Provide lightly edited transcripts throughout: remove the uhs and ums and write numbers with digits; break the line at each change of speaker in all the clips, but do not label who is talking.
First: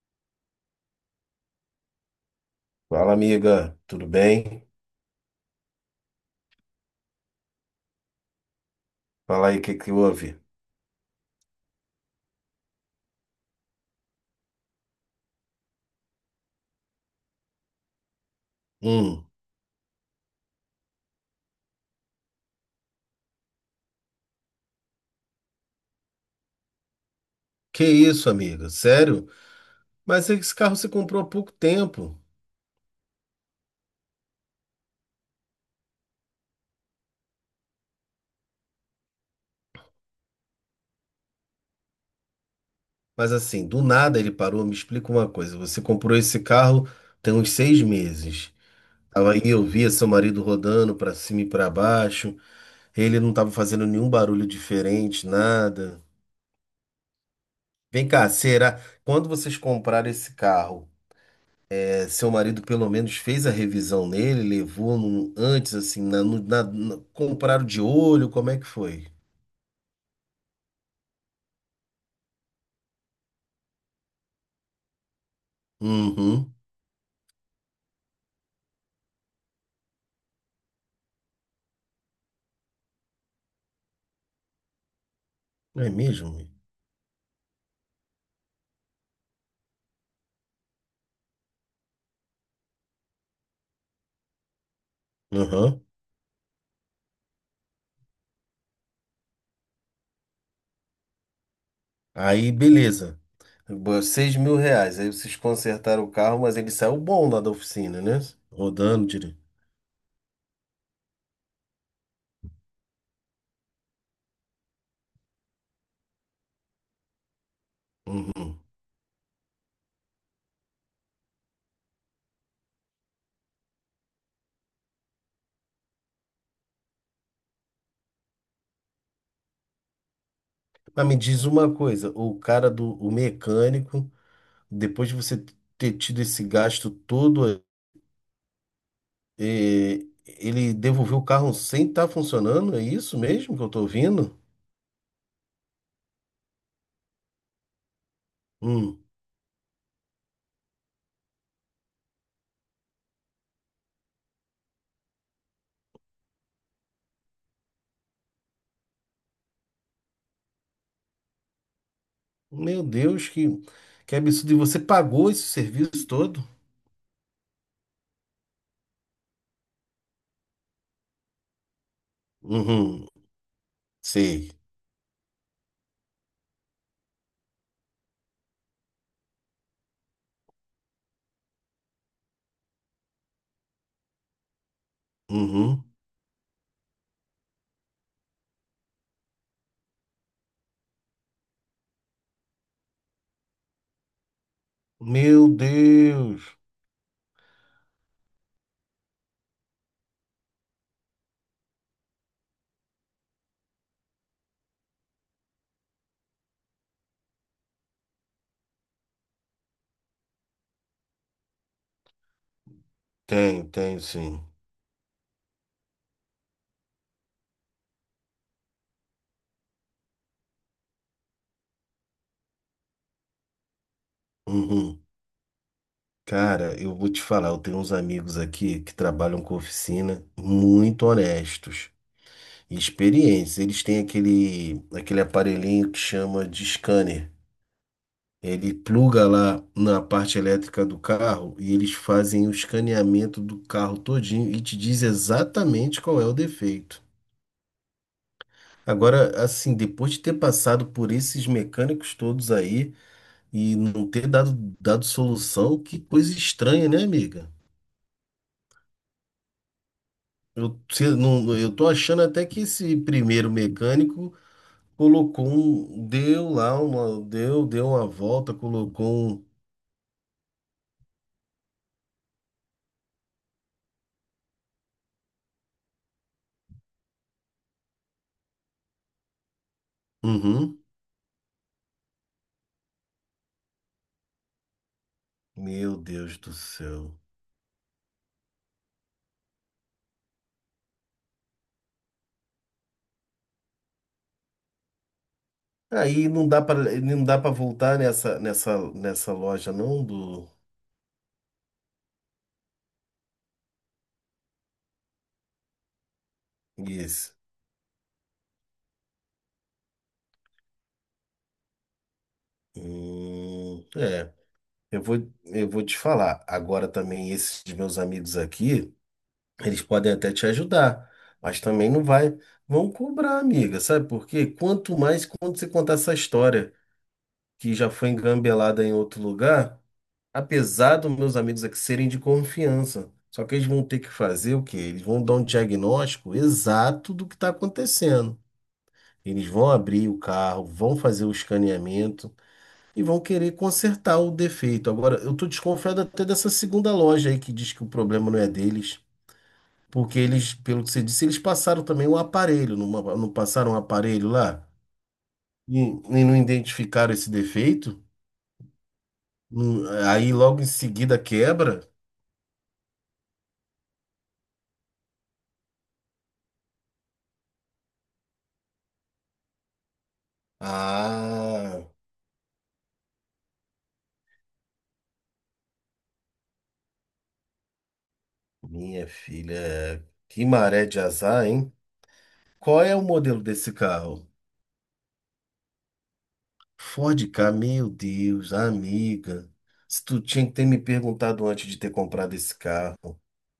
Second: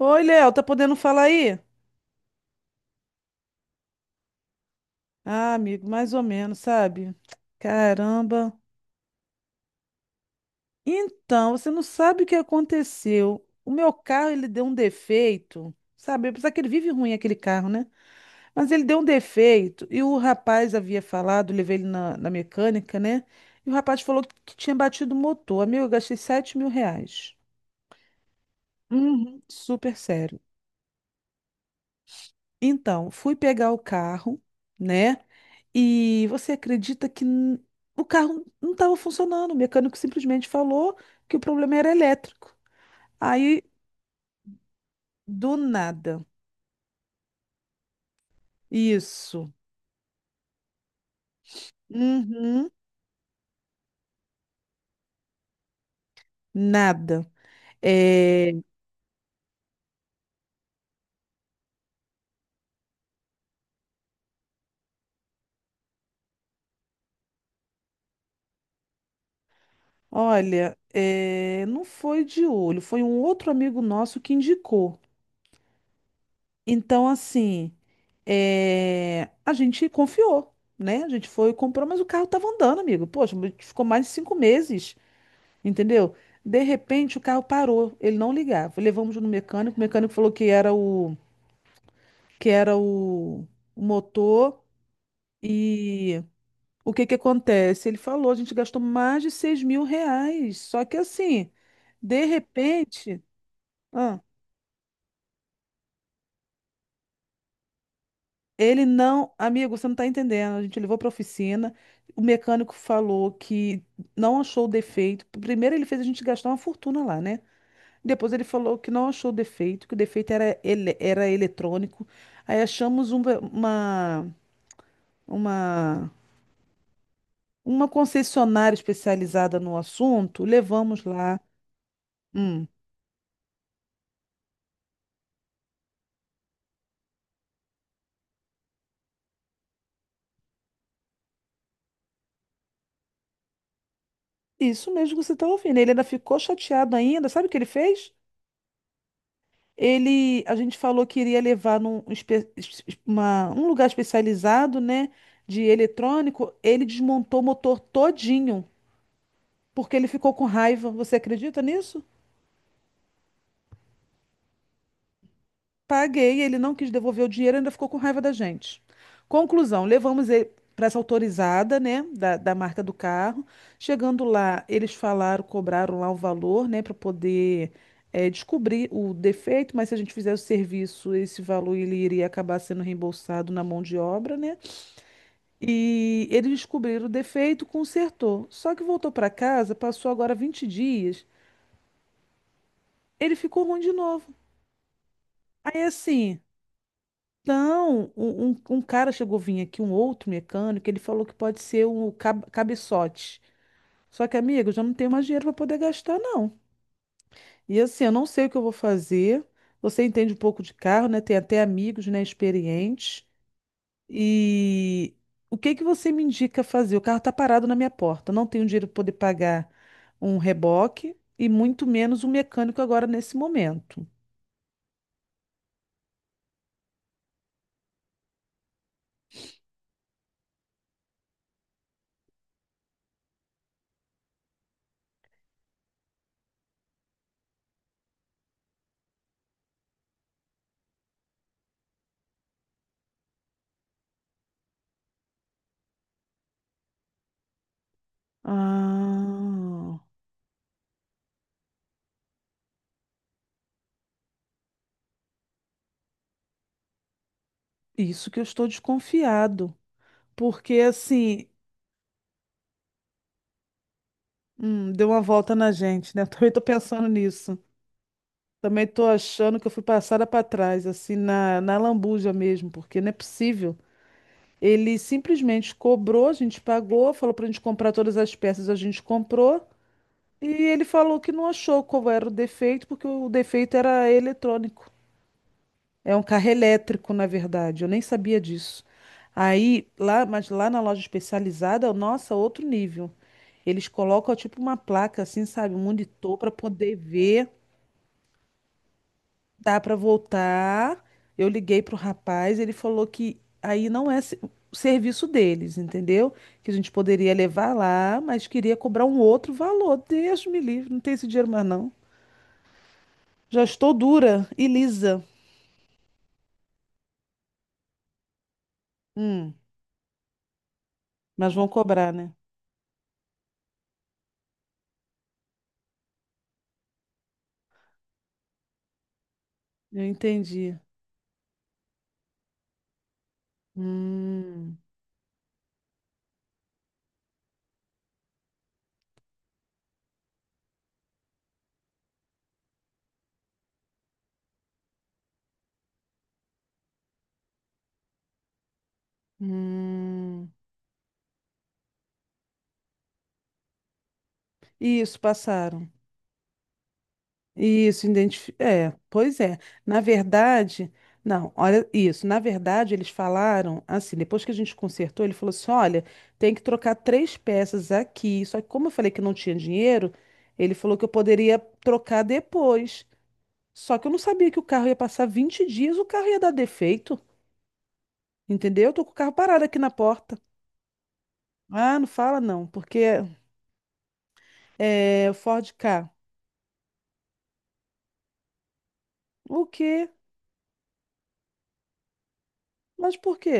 Oi, Léo, tá podendo falar aí?
Fala, amiga, tudo bem?
Ah, amigo, mais ou menos, sabe? Caramba.
Fala aí o que que houve.
Então, você não sabe o que aconteceu. O meu carro, ele deu um defeito, sabe? Apesar que ele vive ruim, aquele carro, né? Mas ele deu um
Hum,
defeito e o rapaz havia falado, levei ele na mecânica, né? E o rapaz falou que tinha batido o motor. Amigo, eu gastei R$ 7.000.
que isso, amiga? Sério?
Uhum, super
Mas
sério.
esse carro você comprou há pouco tempo.
Então, fui pegar o carro, né? E você acredita que o carro não estava funcionando? O mecânico simplesmente falou que o problema era elétrico.
Mas
Aí,
assim, do nada ele parou. Me explica uma
do
coisa. Você comprou
nada.
esse carro tem uns 6 meses. Tava aí,
Isso.
eu via seu marido rodando pra cima e pra baixo.
Uhum,
Ele não tava fazendo nenhum barulho diferente, nada.
nada.
Vem cá,
É,
será? Quando vocês compraram esse carro? Seu marido pelo menos fez a revisão nele, levou antes, assim, na, no- na- na- compraram de olho, como é que foi?
olha, é, não foi de olho, foi um outro amigo nosso que indicou.
Uhum,
Então, assim, é, a gente confiou, né? A gente foi e comprou, mas o carro estava andando, amigo. Poxa, ficou mais de 5 meses.
é
Entendeu?
mesmo?
De repente o carro parou, ele não ligava. Levamos no mecânico, o mecânico falou que era o motor.
Uhum.
E o que que acontece? Ele falou, a gente gastou mais de R$ 6.000. Só que assim, de
Aí, beleza.
repente, ah,
R$ 6.000. Aí vocês consertaram o carro, mas ele saiu bom lá da oficina, né?
ele
Rodando
não,
direito.
amigo, você não está entendendo. A gente levou para oficina, o mecânico falou que não achou o defeito. Primeiro ele fez a gente gastar uma fortuna lá, né? Depois ele
Uhum.
falou que não achou defeito, que o defeito era eletrônico. Aí achamos uma, uma, uma concessionária especializada no assunto, levamos
Mas me
lá.
diz uma coisa, o
Hum,
cara do o mecânico, depois de você ter tido esse gasto todo, eh, ele devolveu o carro sem estar funcionando? É isso mesmo que eu tô ouvindo?
isso mesmo que você está ouvindo. Ele ainda ficou chateado ainda. Sabe o que ele fez?
Hum.
A gente falou que iria levar num lugar especializado, né, de eletrônico. Ele desmontou o motor todinho, porque ele ficou com raiva. Você acredita nisso?
Meu Deus, que absurdo. E você pagou esse serviço
Paguei,
todo?
ele não quis devolver o dinheiro, ainda ficou com raiva da gente. Conclusão, levamos ele para essa autorizada, né, da marca do
Uhum.
carro. Chegando
Sei.
lá, eles falaram, cobraram lá o valor, né, para poder descobrir o defeito, mas se a gente fizer o serviço, esse valor ele iria acabar sendo reembolsado na mão de obra, né?
Uhum.
E eles descobriram o defeito, consertou. Só que voltou para casa, passou agora 20 dias, ele ficou ruim de novo.
Meu
Aí assim,
Deus.
então, um cara chegou a vir aqui, um outro mecânico, ele falou que pode ser o cabeçote. Só que, amigo, eu já não tenho mais dinheiro para poder gastar, não. E assim, eu não sei o que eu vou fazer. Você entende um pouco de carro, né? Tem até amigos, né, experientes.
Tem, tem, sim.
E o que que você me indica fazer? O carro tá parado na minha porta. Eu não tenho dinheiro para poder pagar um reboque e muito menos um mecânico agora nesse momento.
Uhum. Cara, eu vou te falar, eu tenho uns amigos aqui que trabalham com oficina muito honestos e experientes. Eles têm aquele aparelhinho que chama de scanner. Ele pluga lá na parte elétrica do carro e eles fazem o escaneamento do carro todinho e te diz exatamente qual é o defeito. Agora, assim,
Ah,
depois de ter passado por esses mecânicos todos aí e não ter dado solução, que coisa estranha, né, amiga?
isso que eu estou desconfiado. Porque
Eu, se-
assim,
não, Eu tô achando até que esse primeiro mecânico
deu uma
colocou
volta na
um,
gente, né? Eu
deu
também tô
lá
pensando
uma,
nisso.
deu uma volta,
Também tô
colocou um.
achando que eu fui passada para trás, assim, na lambuja mesmo, porque não é possível. Ele simplesmente cobrou, a gente pagou, falou pra gente comprar todas as peças, a gente comprou, e
Uhum.
ele falou que não achou qual era o defeito, porque o defeito era eletrônico.
Meu
É um
Deus
carro
do
elétrico,
céu.
na verdade. Eu nem sabia disso. Aí, lá, mas lá na loja especializada, nossa, outro nível. Eles colocam tipo uma placa assim, sabe, um
Aí
monitor
não
para
dá
poder
para não dá
ver,
para voltar nessa loja
dá para
não do
voltar. Eu liguei pro rapaz, ele falou que aí não é o serviço deles, entendeu? Que a gente poderia
Guiz.
levar lá, mas queria cobrar um outro valor. Deus me livre, não tem esse dinheiro mais não. Já
Hum,
estou
é,
dura e
eu
lisa.
vou eu vou te falar. Agora também esses de meus amigos aqui,
Hum,
eles podem até te ajudar,
mas
mas
vão
também não
cobrar, né?
vai vão cobrar, amiga, sabe? Por quê? Quanto mais quando você contar essa história que já foi engambelada em outro lugar,
Eu entendi.
apesar dos meus amigos aqui serem de confiança, só que eles vão ter que fazer o quê?
Hum,
Eles vão dar um diagnóstico exato do que está acontecendo. Eles vão abrir o carro, vão fazer o escaneamento e vão querer consertar o defeito. Agora, eu estou desconfiado até dessa segunda loja aí que diz que o problema não é deles, porque
hum.
eles, pelo que você disse, eles passaram também o aparelho, não passaram um aparelho lá
Isso,
e,
passaram.
e não identificaram esse defeito.
Isso. É, pois é.
Hum,
Na
Aí logo em
verdade,
seguida
não,
quebra.
olha isso. Na verdade, eles falaram assim, depois que a gente consertou, ele falou assim: olha, tem que trocar três peças aqui. Só que, como eu falei que não tinha dinheiro, ele falou que eu poderia
Ah,
trocar depois. Só que eu não sabia que o carro ia passar 20 dias, o carro ia dar defeito, entendeu? Eu tô
minha
com o carro parado aqui na
filha,
porta.
que maré de azar, hein?
Ah, não fala não,
Qual é
porque
o modelo desse carro?
é Ford K.
Ford Ka, meu Deus, amiga.
O
Se
quê?
tu tinha que ter me perguntado antes de ter comprado esse
Mas
carro.
por quê?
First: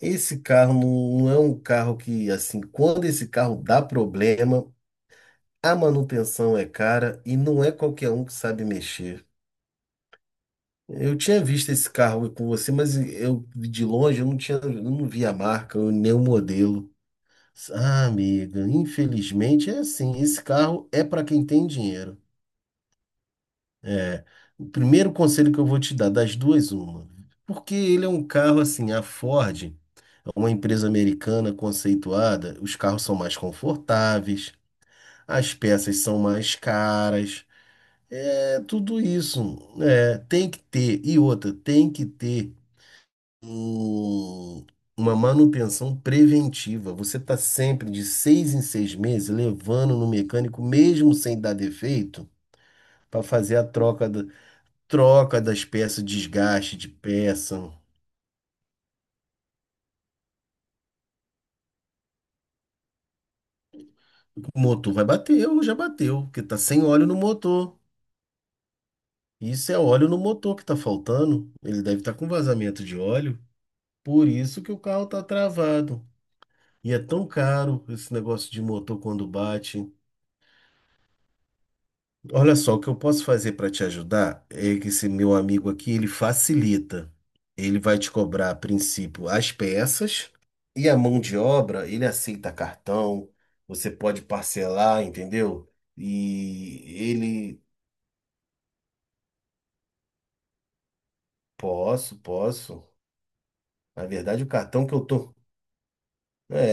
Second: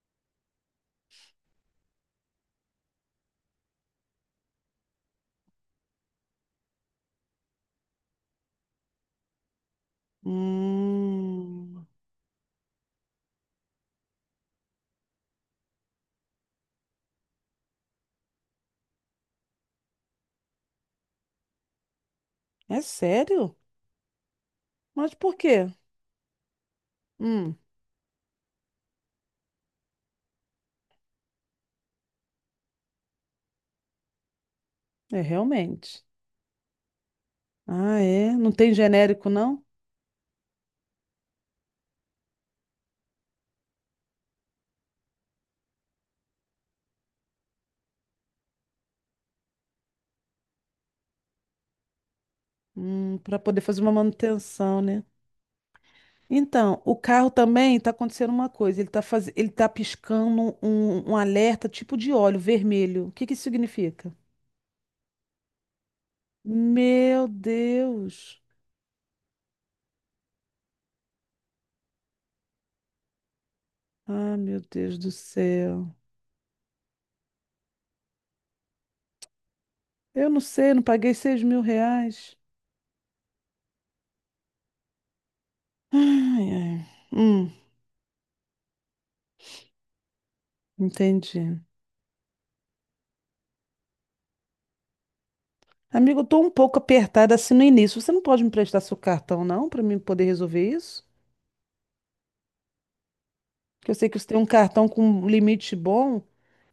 Esse carro não é um carro que, assim, quando esse carro dá problema, a manutenção é cara e não é qualquer um que sabe mexer. Eu tinha visto
Hum,
esse carro com você, mas eu de longe eu não tinha, eu não vi a marca, nem o modelo. Ah, amiga, infelizmente é assim, esse carro é para quem tem dinheiro.
é sério?
É, o
Mas
primeiro
por
conselho
quê?
que eu vou te dar, das duas, uma.
Hum,
Porque ele é um carro assim, a Ford é uma empresa americana conceituada, os carros são mais confortáveis,
é
as peças
realmente.
são mais caras,
Ah, é? Não
é
tem
tudo
genérico,
isso.
não?
É, tem que ter, e outra, tem que ter um- uma manutenção preventiva. Você está sempre de 6 em 6 meses levando no mecânico, mesmo sem dar defeito, para
Para
fazer
poder
a
fazer uma
troca.
manutenção, né?
Troca das peças, desgaste
Então,
de
o carro
peça.
também está acontecendo uma coisa. Ele tá piscando um alerta tipo de óleo vermelho. O que que isso significa?
O motor vai bater, ou já bateu, porque tá sem óleo no
Meu
motor.
Deus!
Isso é óleo no motor que tá faltando. Ele deve estar com vazamento de óleo. Por
Ah, meu
isso que o
Deus
carro
do
tá
céu.
travado. E é tão caro esse negócio de motor quando bate.
Eu não sei, não paguei R$ 6.000.
Olha só, o que eu posso fazer para te ajudar é que esse meu amigo aqui, ele
Ai, ai.
facilita.
Hum,
Ele vai te cobrar, a princípio, as peças e a mão de
entendi.
obra, ele aceita cartão, você pode parcelar, entendeu?
Amigo, eu tô um pouco
E
apertada assim
ele,
no início. Você não pode me prestar seu cartão, não, para mim poder resolver isso?
posso, posso.
Que eu
Na
sei que você tem
verdade,
um
o cartão
cartão
que eu
com um
tô
limite bom.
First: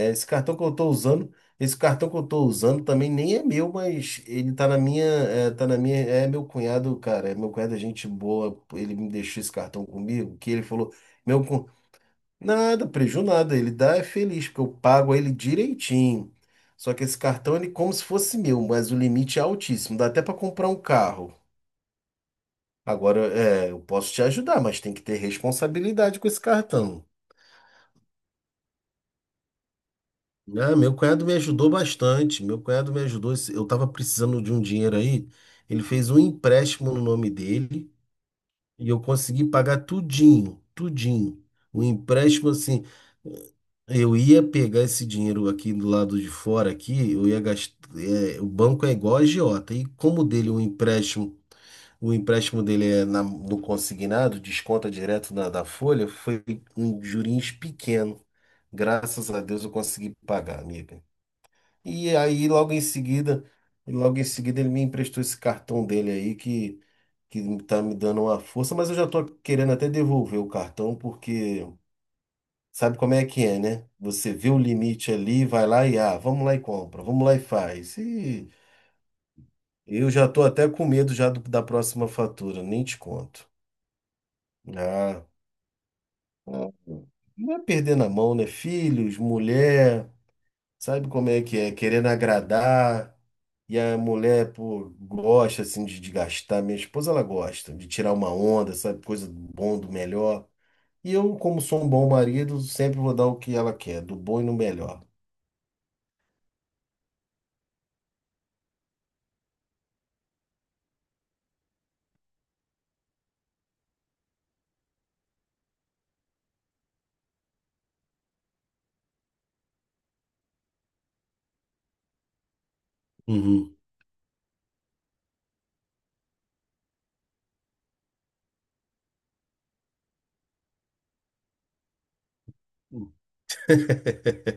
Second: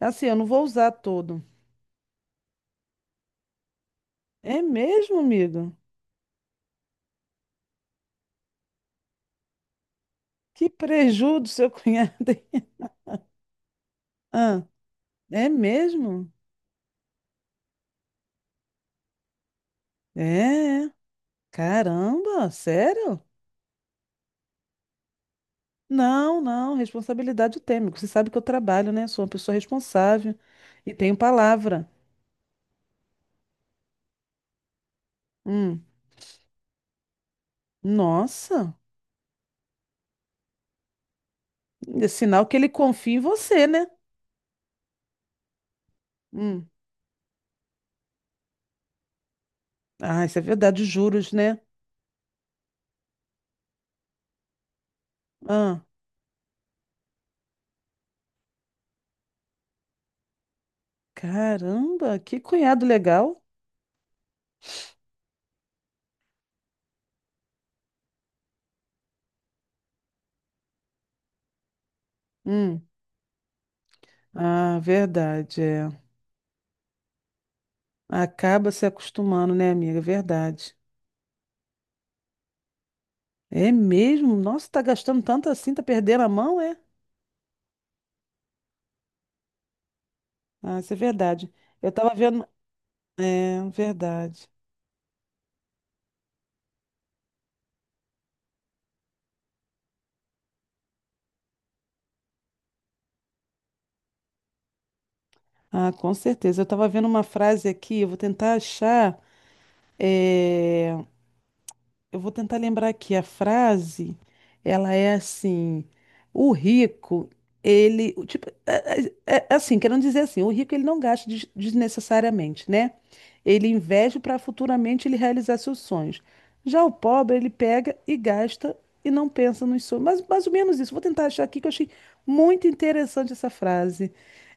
É assim,
esse
eu não
cartão
vou
que eu tô
usar
usando,
todo.
esse cartão que eu tô usando também nem é meu, mas ele
É
tá na minha,
mesmo,
é, tá
amigo?
na minha, é meu cunhado, cara, é meu cunhado é gente boa, ele me deixou esse cartão comigo, que ele
Que
falou,
preju
meu,
do
cu-
seu cunhado. hein?
nada, preju nada, ele dá é feliz, porque
Ah,
eu pago ele
é mesmo?
direitinho. Só que esse cartão, ele é como se fosse meu, mas o limite é altíssimo, dá até pra comprar um
É.
carro.
Caramba,
Agora,
sério?
eu posso te ajudar, mas tem que ter responsabilidade com esse
Não, não,
cartão.
responsabilidade eu tenho, amigo. Você sabe que eu trabalho, né? Sou uma pessoa responsável
Ah,
e
meu
tenho
cunhado me ajudou
palavra.
bastante. Meu cunhado me ajudou. Eu estava precisando de um dinheiro aí. Ele
Hum.
fez um empréstimo no nome dele
Nossa,
e eu consegui pagar tudinho, tudinho. O
é sinal
empréstimo
que ele
assim,
confia em você, né?
eu ia pegar esse dinheiro aqui do lado de
Hum.
fora aqui, eu ia gastar, o banco é igual a agiota. E como
Ah,
o
isso é
dele o
verdade, os juros,
empréstimo,
né?
o empréstimo dele é no consignado, desconta direto da
Ah,
folha, foi um juros pequeno. Graças a Deus eu consegui pagar, amiga. E
caramba, que
aí, logo em
cunhado legal.
seguida, logo em seguida, ele me emprestou esse cartão dele aí que tá me dando uma força, mas eu já tô querendo até devolver o cartão, porque
Hum.
sabe como é que é, né? Você vê o
Ah,
limite ali,
verdade,
vai lá
é.
e vamos lá e compra, vamos lá e faz. E
Acaba se acostumando, né, amiga?
eu já tô até
Verdade.
com medo já da próxima fatura, nem te conto.
É mesmo? Nossa, tá gastando
Ah,
tanto assim, tá perdendo a mão,
ah,
é?
não é perder na mão, né? Filhos, mulher.
Ah, isso é
Sabe como é
verdade.
que é?
Eu
Querendo
tava vendo.
agradar.
É,
E a
verdade.
mulher, pô, gosta assim de gastar. Minha esposa, ela gosta de tirar uma onda, sabe? Coisa do bom, do melhor. E eu, como sou um bom marido, sempre vou dar o que ela quer, do bom e no melhor.
Ah, com certeza. Eu tava vendo uma frase aqui, eu vou tentar achar. é, Eu vou tentar lembrar que a frase, ela é assim, o rico, ele, o tipo, é assim, querendo dizer assim, o rico ele não gasta desnecessariamente, né? Ele
Uhum.
investe para futuramente ele realizar seus sonhos. Já o pobre, ele pega e gasta e não pensa nos sonhos. Mas mais ou menos isso. Vou tentar achar aqui que eu achei muito interessante essa frase.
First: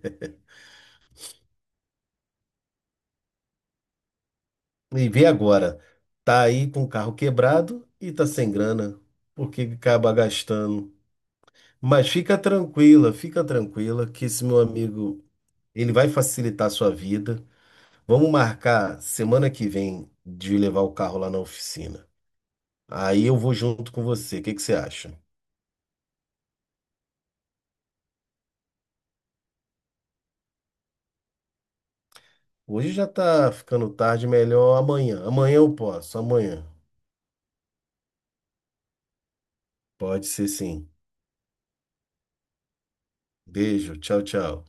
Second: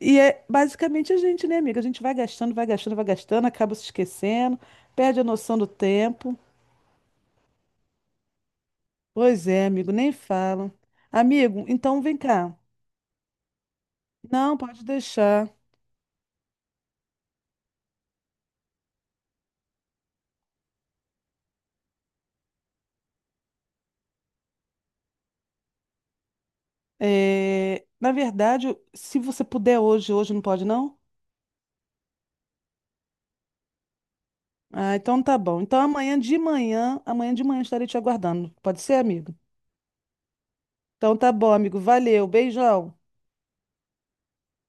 E é basicamente a gente, né, amiga? A gente vai gastando, vai gastando, vai gastando, acaba se esquecendo,
E
perde a
vê
noção do
agora,
tempo.
tá aí com o carro quebrado e tá sem grana,
Pois
porque
é, amigo, nem
acaba
falo.
gastando.
Amigo, então
Mas
vem cá.
fica tranquila que esse
Não,
meu
pode
amigo,
deixar.
ele vai facilitar a sua vida. Vamos marcar semana que vem de levar o carro lá na oficina. Aí eu vou junto com você. O que que você acha?
É, na verdade, se você puder hoje, hoje não pode, não?
Hoje já tá ficando tarde, melhor
Ah, então
amanhã.
tá
Amanhã
bom.
eu
Então
posso, amanhã.
amanhã de manhã estarei te aguardando. Pode ser, amigo?
Pode ser sim.
Então tá bom, amigo. Valeu, beijão.
Beijo, tchau, tchau.